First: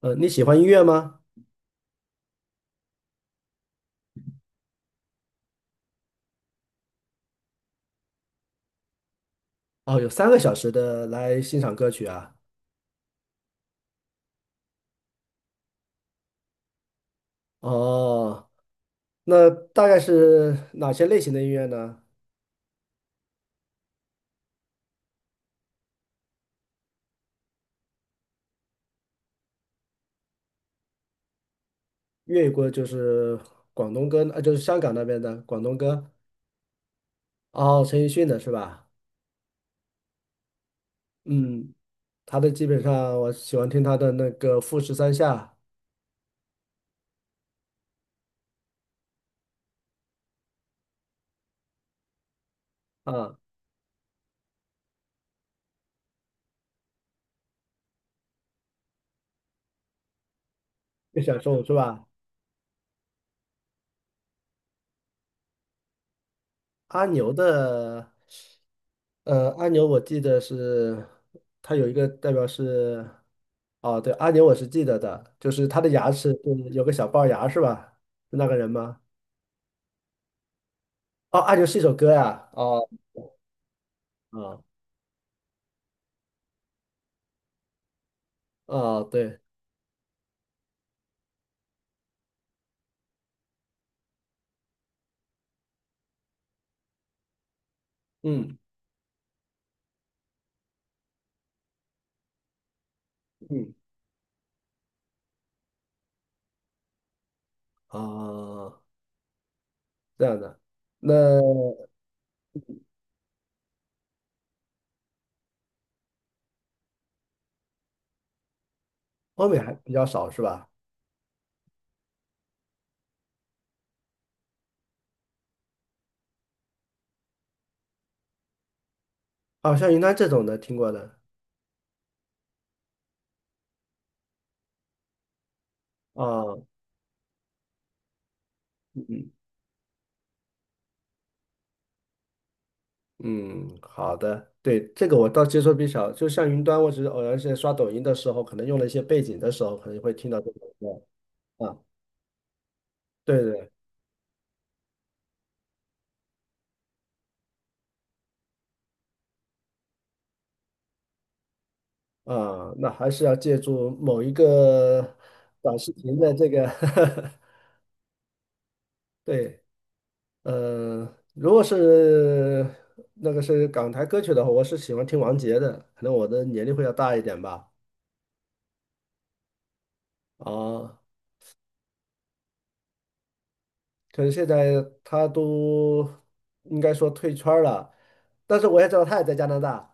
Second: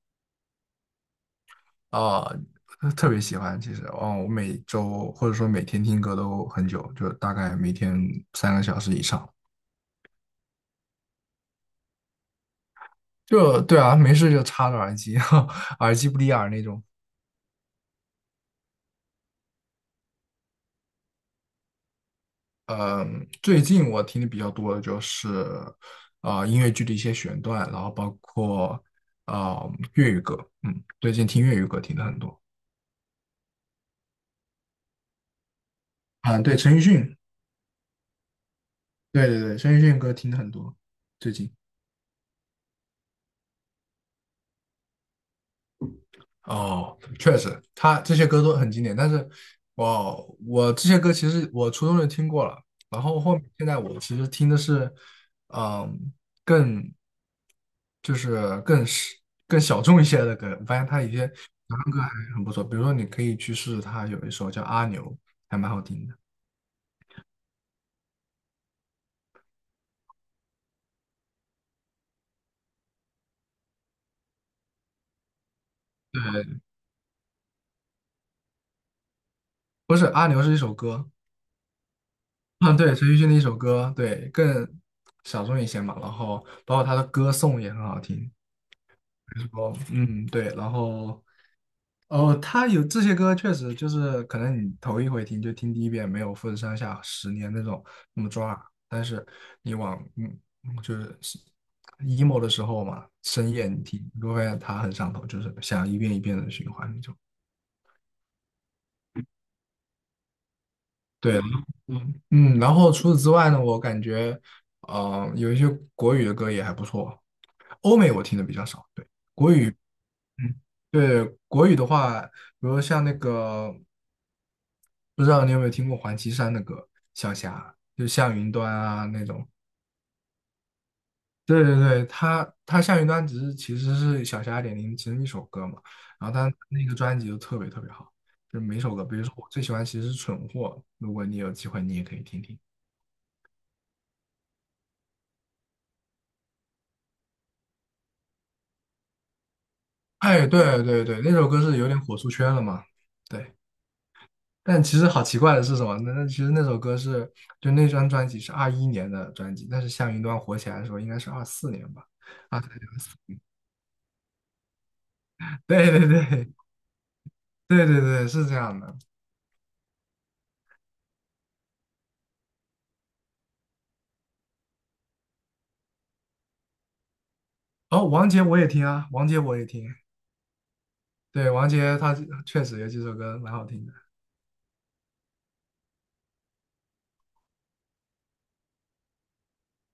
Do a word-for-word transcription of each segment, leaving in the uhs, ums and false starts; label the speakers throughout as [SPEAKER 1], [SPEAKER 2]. [SPEAKER 1] 呃，你喜欢音乐吗？
[SPEAKER 2] 啊，特别喜欢。其实，哦，我每周或者说每天听歌都很久，就大概每天三个小时以上。
[SPEAKER 1] 哦，有三个小时的来欣赏歌曲啊。
[SPEAKER 2] 就对啊，没事就插着耳机，耳机不离耳那种。
[SPEAKER 1] 哦，那大概是哪些类型的音乐呢？
[SPEAKER 2] 嗯，最近我听的比较多的就是啊、呃音乐剧的一些选段，然后包括啊、呃粤语歌。嗯，最近听粤语歌听的很多。
[SPEAKER 1] 粤语歌就是广东歌，呃，就是香港那边的广东歌。
[SPEAKER 2] 啊，对，陈奕迅，
[SPEAKER 1] 哦，陈奕迅的是吧？
[SPEAKER 2] 对对对，陈奕迅歌听的很多，最近。
[SPEAKER 1] 嗯，他的基本上我喜欢听他的那个《富士山下》
[SPEAKER 2] 哦，确实，他这些歌都很经典，但是我我这些歌其实我初中就听过了，然后后
[SPEAKER 1] 啊，
[SPEAKER 2] 面现在我其实听的是，嗯，更就是更是更小众一些的歌，我发现他一些
[SPEAKER 1] 《月
[SPEAKER 2] 原
[SPEAKER 1] 享受》是
[SPEAKER 2] 唱歌
[SPEAKER 1] 吧？
[SPEAKER 2] 还很不错，比如说你可以去试试他有一首叫《阿牛》，还蛮好听的，
[SPEAKER 1] 阿牛的，呃，阿牛我记得是它有一个代表是，哦，对，阿牛我是记得的，就是他的牙齿就是有个小龅牙是吧？是那个人吗？
[SPEAKER 2] 不是《阿牛》是一首歌，
[SPEAKER 1] 哦，阿牛是一首歌呀，
[SPEAKER 2] 嗯，
[SPEAKER 1] 哦，
[SPEAKER 2] 对，陈奕迅的一首歌，对，
[SPEAKER 1] 哦，
[SPEAKER 2] 更小众一些嘛，然后包括他的歌颂也很好听，比
[SPEAKER 1] 哦，对，
[SPEAKER 2] 如说嗯对，然后。哦，他有这些歌，确实就是可能你头一回听就听第一遍，没有富士山下十年那种那么
[SPEAKER 1] 嗯
[SPEAKER 2] 抓，但是你往嗯嗯就是是 emo 的时候嘛，深夜
[SPEAKER 1] 嗯，
[SPEAKER 2] 你听，你会发现它很上头，就是想一遍一遍的循环那种。
[SPEAKER 1] 哦，这样的，那
[SPEAKER 2] 对，嗯嗯，然后除此之外呢，我感觉呃有一些国语的歌也还不错，欧美我听的比较少，对。
[SPEAKER 1] 欧美还比较少是
[SPEAKER 2] 嗯，
[SPEAKER 1] 吧？
[SPEAKER 2] 对，国语的话，比如像那个不知道你有没有听过黄绮珊的歌《小霞》，就向云端啊那种。
[SPEAKER 1] 哦，像云南这种的听过的，
[SPEAKER 2] 对对对，他他向云端只是其实是小霞二点零其中一首歌嘛，然后他
[SPEAKER 1] 哦，
[SPEAKER 2] 那个专辑就特别特别好，就每首
[SPEAKER 1] 嗯
[SPEAKER 2] 歌，比如
[SPEAKER 1] 嗯
[SPEAKER 2] 说我最喜欢其实是《蠢货》，如果你有机会你也可以听听。
[SPEAKER 1] 嗯，好的，对，这个我倒接受比较，少，就像云端，我只是偶然间刷抖音的时候，可能用了一些背景的时候，可能会听到这
[SPEAKER 2] 哎，
[SPEAKER 1] 首
[SPEAKER 2] 对对对，那首歌
[SPEAKER 1] 歌
[SPEAKER 2] 是
[SPEAKER 1] 啊，
[SPEAKER 2] 有点火出圈了嘛，
[SPEAKER 1] 对
[SPEAKER 2] 对。
[SPEAKER 1] 对
[SPEAKER 2] 但其实好奇怪的是什么？那那其实那首歌是就那张专辑是二一年的专辑，但是向云端火起来的时候应该是二四年吧，二三
[SPEAKER 1] 啊，那还是要
[SPEAKER 2] 年。
[SPEAKER 1] 借助某一个短
[SPEAKER 2] 对
[SPEAKER 1] 视
[SPEAKER 2] 对
[SPEAKER 1] 频的这
[SPEAKER 2] 对，
[SPEAKER 1] 个
[SPEAKER 2] 对对对，是这样的。
[SPEAKER 1] 对，呃，如果是那个是港台歌曲的话，我是喜欢听王杰的，可能我的年龄会要大一点吧，
[SPEAKER 2] 哦，王杰我也听啊，王杰我也听。
[SPEAKER 1] 啊，
[SPEAKER 2] 对，王杰他确实有几首歌蛮好听的
[SPEAKER 1] 可是现在他都应该说退圈儿了，但是我也知道他也在加拿大。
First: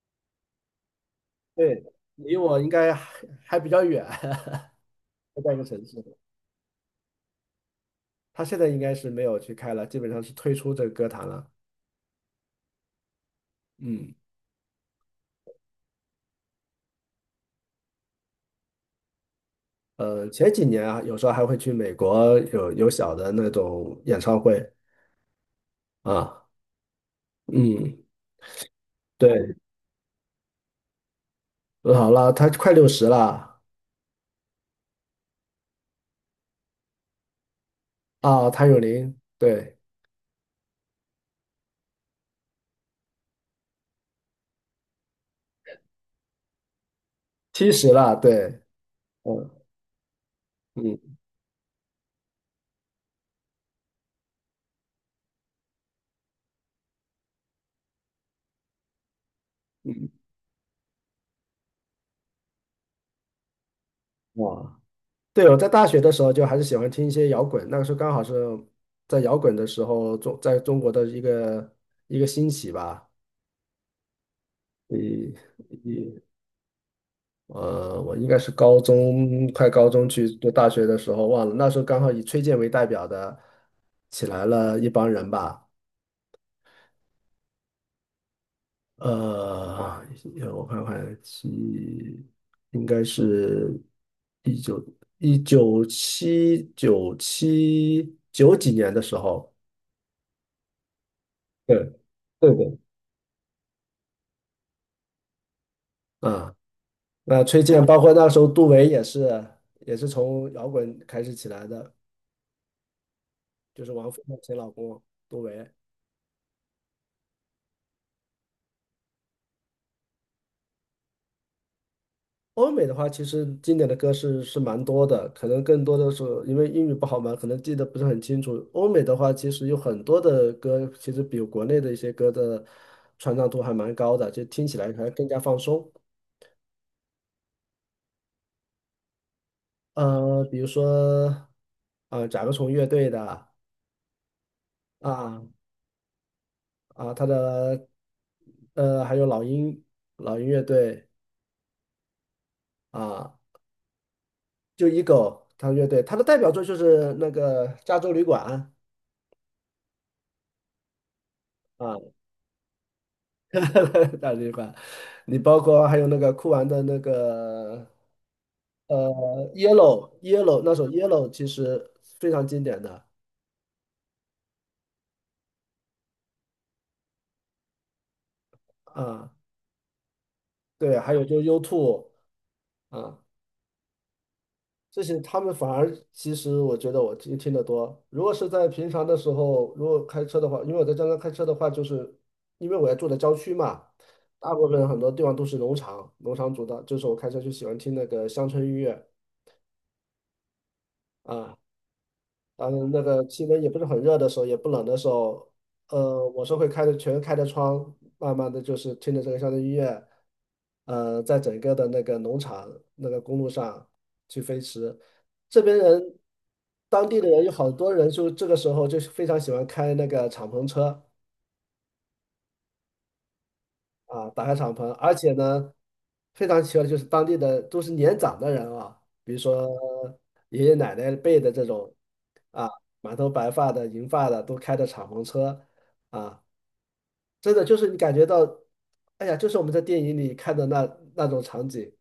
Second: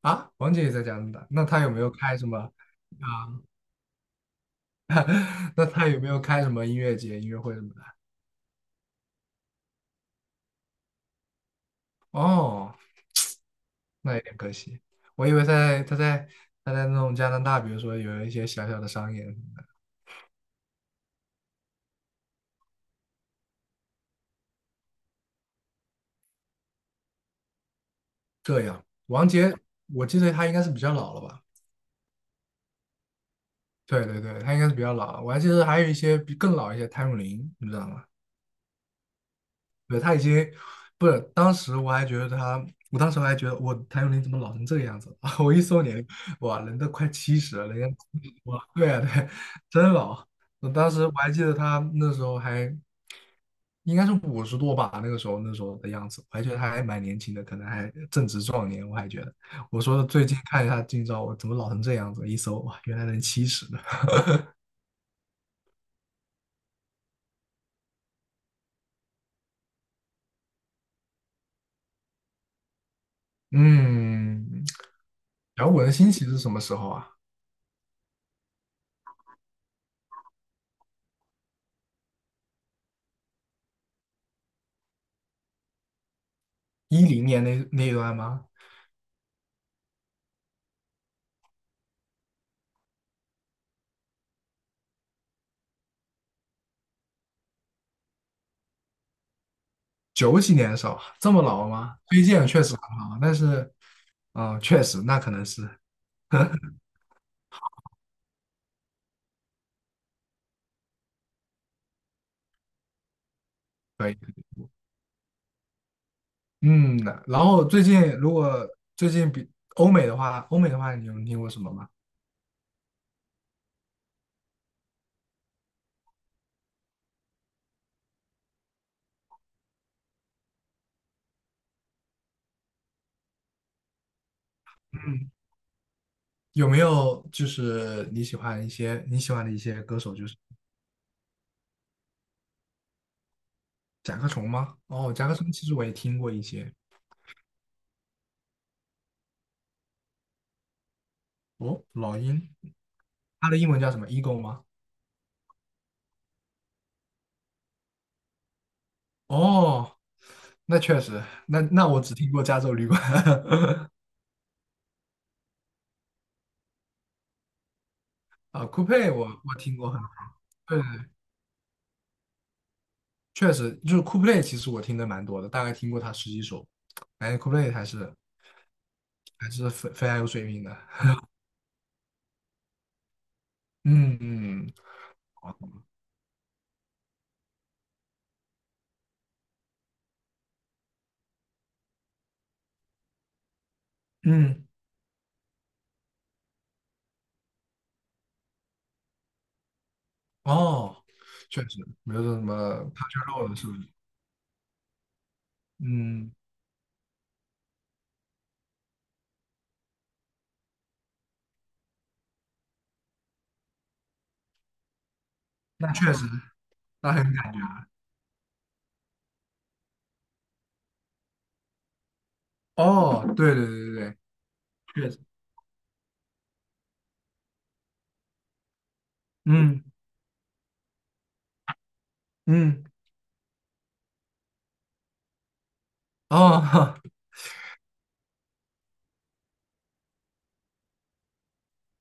[SPEAKER 2] 啊。王杰也在加拿大，那他有没
[SPEAKER 1] 对，
[SPEAKER 2] 有开什
[SPEAKER 1] 离
[SPEAKER 2] 么
[SPEAKER 1] 我应该还
[SPEAKER 2] 啊？
[SPEAKER 1] 还比较远，在一 个
[SPEAKER 2] 那
[SPEAKER 1] 城
[SPEAKER 2] 他有
[SPEAKER 1] 市。
[SPEAKER 2] 没有开什么音乐节、音乐会什么的？
[SPEAKER 1] 他现在应该是没有去开了，基本上是退出这个歌坛了。
[SPEAKER 2] 哦，
[SPEAKER 1] 嗯，
[SPEAKER 2] 那有点可惜。我以为在他在他在那种加拿大，比如说有一些小小的商演什么的。
[SPEAKER 1] 呃，前几年啊，有时候还会去美国有有小的那种演唱会啊。嗯，
[SPEAKER 2] 这样，王杰，
[SPEAKER 1] 对，
[SPEAKER 2] 我记得他应该是比较老了吧？
[SPEAKER 1] 好了，他快六十了
[SPEAKER 2] 对对对，他应该是比较老了。我还记得还有一些比更老一些，谭咏麟，你知道吗？
[SPEAKER 1] 啊，谭咏麟，对，
[SPEAKER 2] 对，他已经不是，当时我还觉得他，我当时还觉得我谭咏麟怎么老成这个样子啊？我一搜年龄，哇，人都快七十了，
[SPEAKER 1] 七
[SPEAKER 2] 人
[SPEAKER 1] 十
[SPEAKER 2] 家
[SPEAKER 1] 了，对，
[SPEAKER 2] 哇，对啊，对，
[SPEAKER 1] 嗯
[SPEAKER 2] 真老。我当时我
[SPEAKER 1] 嗯，
[SPEAKER 2] 还记得他那时候还应该是五十多吧，那个时候那时候的样子，我还觉得他还蛮年轻的，可能还正值壮年。我还觉得，我说最近看一下近照，我怎么老成这样子？一搜哇，原来人七十的。
[SPEAKER 1] 哇，对，我在大学的时候就还是喜欢听一些摇滚，那个时候刚好是在摇滚的时候中在中国的一个一个兴起吧。
[SPEAKER 2] 嗯，摇滚的兴起是什么时候啊？
[SPEAKER 1] 呃，我应该是高中，快高中去读大学的时候忘了，那时候刚好以崔健为代表的起来了一帮人吧。
[SPEAKER 2] 一零年那那一段吗？
[SPEAKER 1] 呃，我看看，七，应该是一九一九七九七九几年的时候，
[SPEAKER 2] 九几年的时候，这么老
[SPEAKER 1] 对，
[SPEAKER 2] 吗？推荐
[SPEAKER 1] 对
[SPEAKER 2] 确实
[SPEAKER 1] 对，
[SPEAKER 2] 很好，但是，啊、确实那可能是
[SPEAKER 1] 啊、那崔健包括那时候杜维也是，也是从摇滚开始起来的，就是王
[SPEAKER 2] 可以。
[SPEAKER 1] 菲的前老公杜维。
[SPEAKER 2] 嗯，然后最近如果最近比欧美的话，欧美的话，你有听过什么吗？
[SPEAKER 1] 欧美的话，其实经典的歌是是蛮多的，可能更多的是因为英语不好嘛，可能记得不是很清楚。欧美的话，其实有很多的歌，其实比国内的一些歌的传唱度还蛮高的，就听起来还更加放松。
[SPEAKER 2] 有没有就是你喜欢一些你喜欢的一些歌手，就是
[SPEAKER 1] 呃，比如说，啊，甲壳虫乐队的
[SPEAKER 2] 甲壳虫吗？哦，甲壳
[SPEAKER 1] 啊
[SPEAKER 2] 虫其实我也听过一些。
[SPEAKER 1] 啊，他的呃，还有老鹰老鹰乐队
[SPEAKER 2] 哦，老鹰，
[SPEAKER 1] 啊，
[SPEAKER 2] 它的英文叫什么？Eagle 吗？
[SPEAKER 1] 就 Eagle 他乐队，他的代表作就是那个《加州旅馆》
[SPEAKER 2] 哦，那确实，那那我
[SPEAKER 1] 啊。
[SPEAKER 2] 只听过加州旅馆
[SPEAKER 1] 大嘴巴，你包括还有那个酷玩的那个
[SPEAKER 2] 啊，酷
[SPEAKER 1] 呃
[SPEAKER 2] 配我我听过很
[SPEAKER 1] Yellow Yellow 那
[SPEAKER 2] 多。
[SPEAKER 1] 首 Yellow 其实非常经典的
[SPEAKER 2] 确实，就是 c o l p l a y 其实我听的蛮多的，大概听过他十几首。感觉 o l d p l a y 还是
[SPEAKER 1] 啊，
[SPEAKER 2] 还是非非常有水平的。
[SPEAKER 1] 对，还有就是 u o 啊，
[SPEAKER 2] 嗯嗯
[SPEAKER 1] 这些他们反而其实我觉得我听听得多。如果是在平常的时候，如果开车的话，因为我在江南开车的话，就是因为我要住在郊区嘛，大
[SPEAKER 2] 嗯，
[SPEAKER 1] 部分很多地方都是农场，农场主的，就是我开车就喜欢听那个乡村音乐。
[SPEAKER 2] 哦，
[SPEAKER 1] 啊。
[SPEAKER 2] 确实，没有说什么
[SPEAKER 1] 当然那
[SPEAKER 2] 他
[SPEAKER 1] 个
[SPEAKER 2] o
[SPEAKER 1] 气
[SPEAKER 2] 肉了
[SPEAKER 1] 温
[SPEAKER 2] 是
[SPEAKER 1] 也
[SPEAKER 2] 不
[SPEAKER 1] 不
[SPEAKER 2] 是？
[SPEAKER 1] 是很热的时候，也不冷的时候，呃，
[SPEAKER 2] 嗯，
[SPEAKER 1] 我是会开着全开着窗，慢慢的就是听着这个乡村音乐，呃，在整个的那个农场那个公路上去飞驰。这边
[SPEAKER 2] 那确
[SPEAKER 1] 人，
[SPEAKER 2] 实，
[SPEAKER 1] 当
[SPEAKER 2] 那
[SPEAKER 1] 地
[SPEAKER 2] 很
[SPEAKER 1] 的人有
[SPEAKER 2] 感
[SPEAKER 1] 好多人就这个时候就是非常喜欢开那个敞篷车。
[SPEAKER 2] 哦，对对对对对，
[SPEAKER 1] 啊，打开敞篷，
[SPEAKER 2] 确
[SPEAKER 1] 而
[SPEAKER 2] 实。
[SPEAKER 1] 且呢，非常奇怪的就是当地的都是年长的人啊，比如说
[SPEAKER 2] 嗯
[SPEAKER 1] 爷爷奶奶辈的这种啊，
[SPEAKER 2] 嗯，
[SPEAKER 1] 满头白发的、银发的都开着敞篷车啊，
[SPEAKER 2] 哦，
[SPEAKER 1] 真的就是你感觉到，哎呀，就是我们在电影里看的那那种场景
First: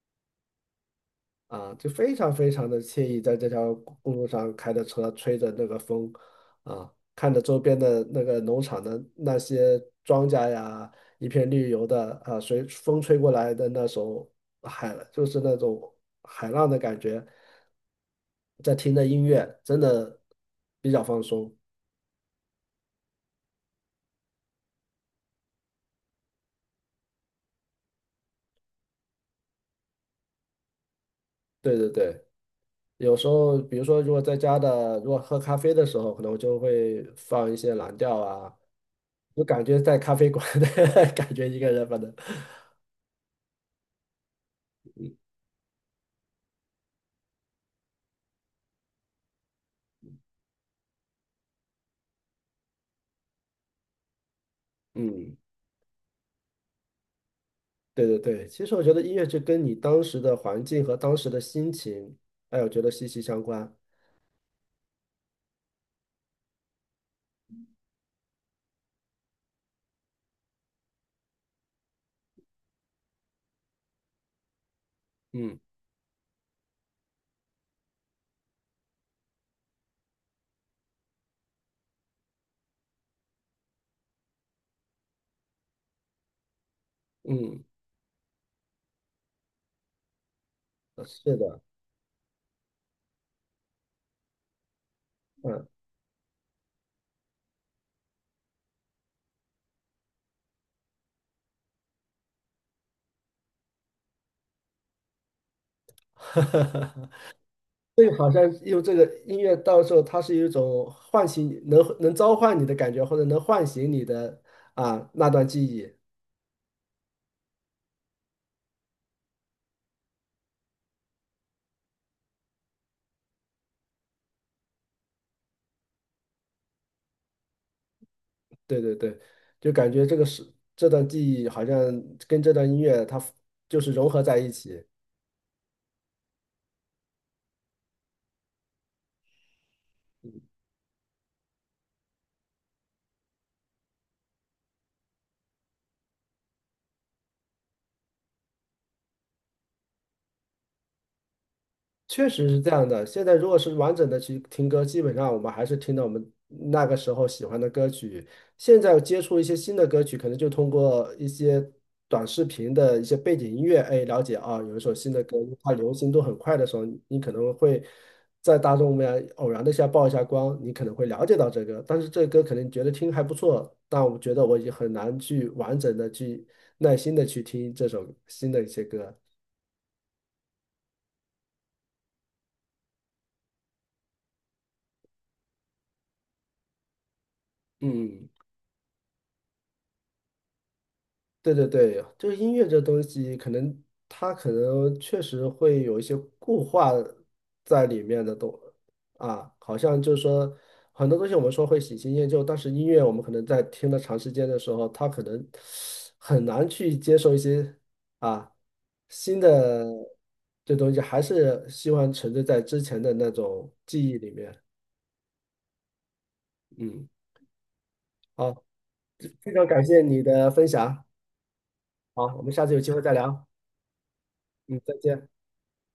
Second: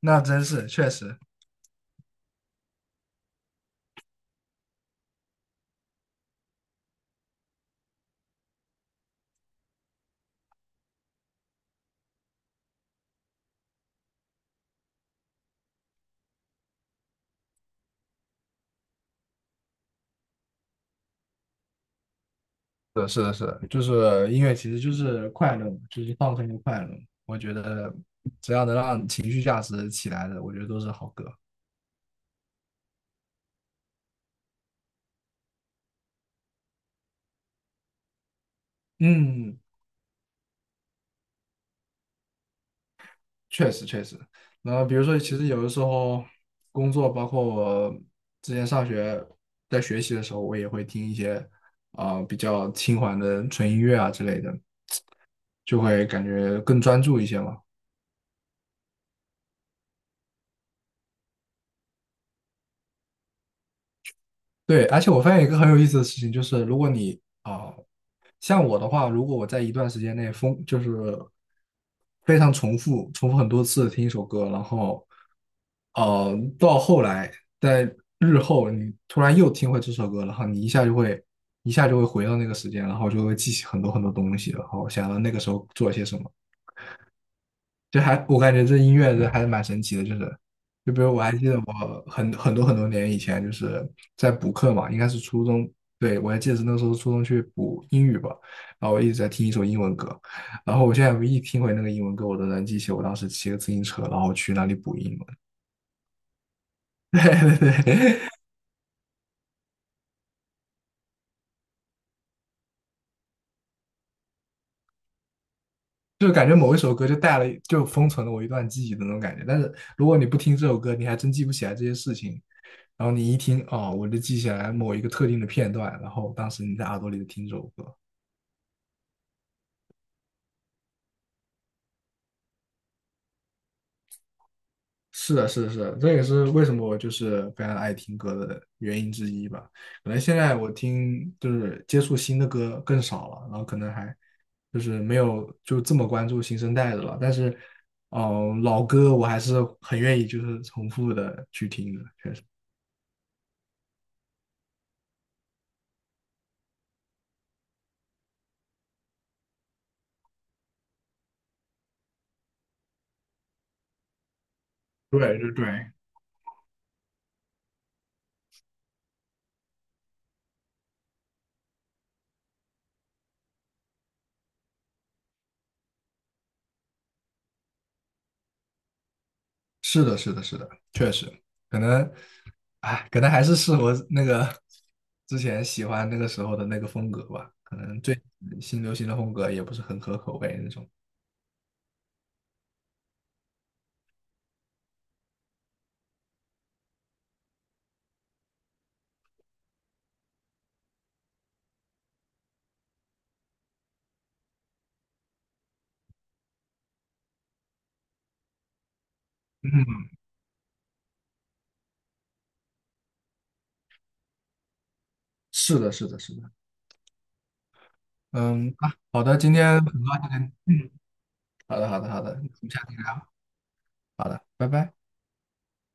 [SPEAKER 2] 那真是确实。
[SPEAKER 1] 啊，就非常非常的惬意，在这条公路上开着车，吹着那个风，啊，看着周边的那个农场的那些庄稼呀，一片绿油的啊，随风吹过来的那首海，就是那种海浪的感觉，在听着音乐，真的比较放松。
[SPEAKER 2] 是的，是的，是的就是音乐其实就是快乐嘛，就是放松和快乐。我觉得只要能让情绪价值起来的，我觉得都是好歌。
[SPEAKER 1] 对对对，有时候比如说如果在家的，如果喝咖啡的时候，可能我就会放一些蓝调啊，就
[SPEAKER 2] 嗯。
[SPEAKER 1] 感觉在咖啡馆的 感觉一个人，反正。
[SPEAKER 2] 确实确实，那比如说，其实有的时候工作，包括我之前上学在学习的时候，我也会听一些啊、比较轻缓的纯音乐啊之类的，
[SPEAKER 1] 嗯，
[SPEAKER 2] 就会感觉更专注一些嘛。
[SPEAKER 1] 对对对，其实我觉得音乐就跟你当时的环境和当时的心情，哎，我觉得息息相关。
[SPEAKER 2] 对，而且我发现一个很有意思的事情，就是如果你啊、像我的话，如果我在一段时间内疯，就是非常重复、重复很多次地听一首歌，然后
[SPEAKER 1] 嗯
[SPEAKER 2] 呃，到后来在日后你突然又听回这首歌，然后你一下就会一下就会回到那个时间，然后就会记起很多很多东西，然后想到那个时候做了些什么。
[SPEAKER 1] 嗯，
[SPEAKER 2] 就还我感觉这音乐这还是蛮神奇的，就是就比
[SPEAKER 1] 呃
[SPEAKER 2] 如我还
[SPEAKER 1] 是
[SPEAKER 2] 记得
[SPEAKER 1] 的，
[SPEAKER 2] 我很很多很多年以前就是在补课嘛，应该是初
[SPEAKER 1] 嗯，
[SPEAKER 2] 中，对，我还记得是那时候初中去补英语吧，然后我一直在听一首英文歌，然后我现在一听回那个英文歌，我都能记起我当时骑个自行车，然后去那里补英文，对对
[SPEAKER 1] 这个
[SPEAKER 2] 对，
[SPEAKER 1] 好像用这个音乐，到时候它是一种唤醒你，能能召唤你的感觉，或者能唤醒你的啊那段记忆。
[SPEAKER 2] 就感觉某一首歌就带了就封存了我一段记忆的那种感觉，但是如果你不听这首歌，你还真记不起来这些事情。然后你一听，哦，我就记起来某一个特定的片段，然后当时你在耳朵里就听这首歌。
[SPEAKER 1] 对对对，就感觉这个是这段记忆好像跟这段音乐它就是融合在一起。
[SPEAKER 2] 是的，是的，是的，这也是为什么我就是非常爱听歌的原因之一吧。可能现在我听就是接触新的歌更少了，然后可能还就是没有就这么关注新生代的了。但是，嗯、老歌我还是很愿意就是重复的去听的。
[SPEAKER 1] 确实是这样的。现在如果是完整的去听歌，基本上我们还是听到我们那个时候喜欢的歌曲。现在接触一些新的歌曲，可能就通过一些短视频的一些背景音乐，哎，了解啊，有一首新的歌，
[SPEAKER 2] 对
[SPEAKER 1] 因
[SPEAKER 2] 对
[SPEAKER 1] 为它
[SPEAKER 2] 对，
[SPEAKER 1] 流行度很快的时候，你可能会在大众面偶然的一下曝一下光，你可能会了解到这个。但是这个歌可能觉得听还不错，但我觉得我已经很难去完整的去耐心的去听这首新的一些歌。
[SPEAKER 2] 是的，是的，是的，确实，可能，哎，可能还是适合那个之前喜欢那个时候的那个风格吧。可能最
[SPEAKER 1] 嗯。
[SPEAKER 2] 新流行的风格也不是很合口味那种。
[SPEAKER 1] 对对对，就是音乐这东西，可能它可能确实会有一些固化在里面的东啊，好像就是说很多东西我们说会喜新厌旧，但是音乐我们可能在听了长时间的时候，它可能很难去接受一些啊新的
[SPEAKER 2] 嗯，
[SPEAKER 1] 这东西，还是希望沉醉在之前的那种记忆里面。
[SPEAKER 2] 是的，是的，是的。
[SPEAKER 1] 嗯，好，
[SPEAKER 2] 嗯啊，好的，今
[SPEAKER 1] 非常
[SPEAKER 2] 天
[SPEAKER 1] 感谢
[SPEAKER 2] 很
[SPEAKER 1] 你
[SPEAKER 2] 高
[SPEAKER 1] 的
[SPEAKER 2] 兴。
[SPEAKER 1] 分享，
[SPEAKER 2] 好的，好的，好
[SPEAKER 1] 好，
[SPEAKER 2] 的，我
[SPEAKER 1] 我
[SPEAKER 2] 们
[SPEAKER 1] 们下次有
[SPEAKER 2] 下
[SPEAKER 1] 机
[SPEAKER 2] 次
[SPEAKER 1] 会
[SPEAKER 2] 再
[SPEAKER 1] 再
[SPEAKER 2] 聊，
[SPEAKER 1] 聊，
[SPEAKER 2] 拜
[SPEAKER 1] 嗯，
[SPEAKER 2] 拜。
[SPEAKER 1] 再见。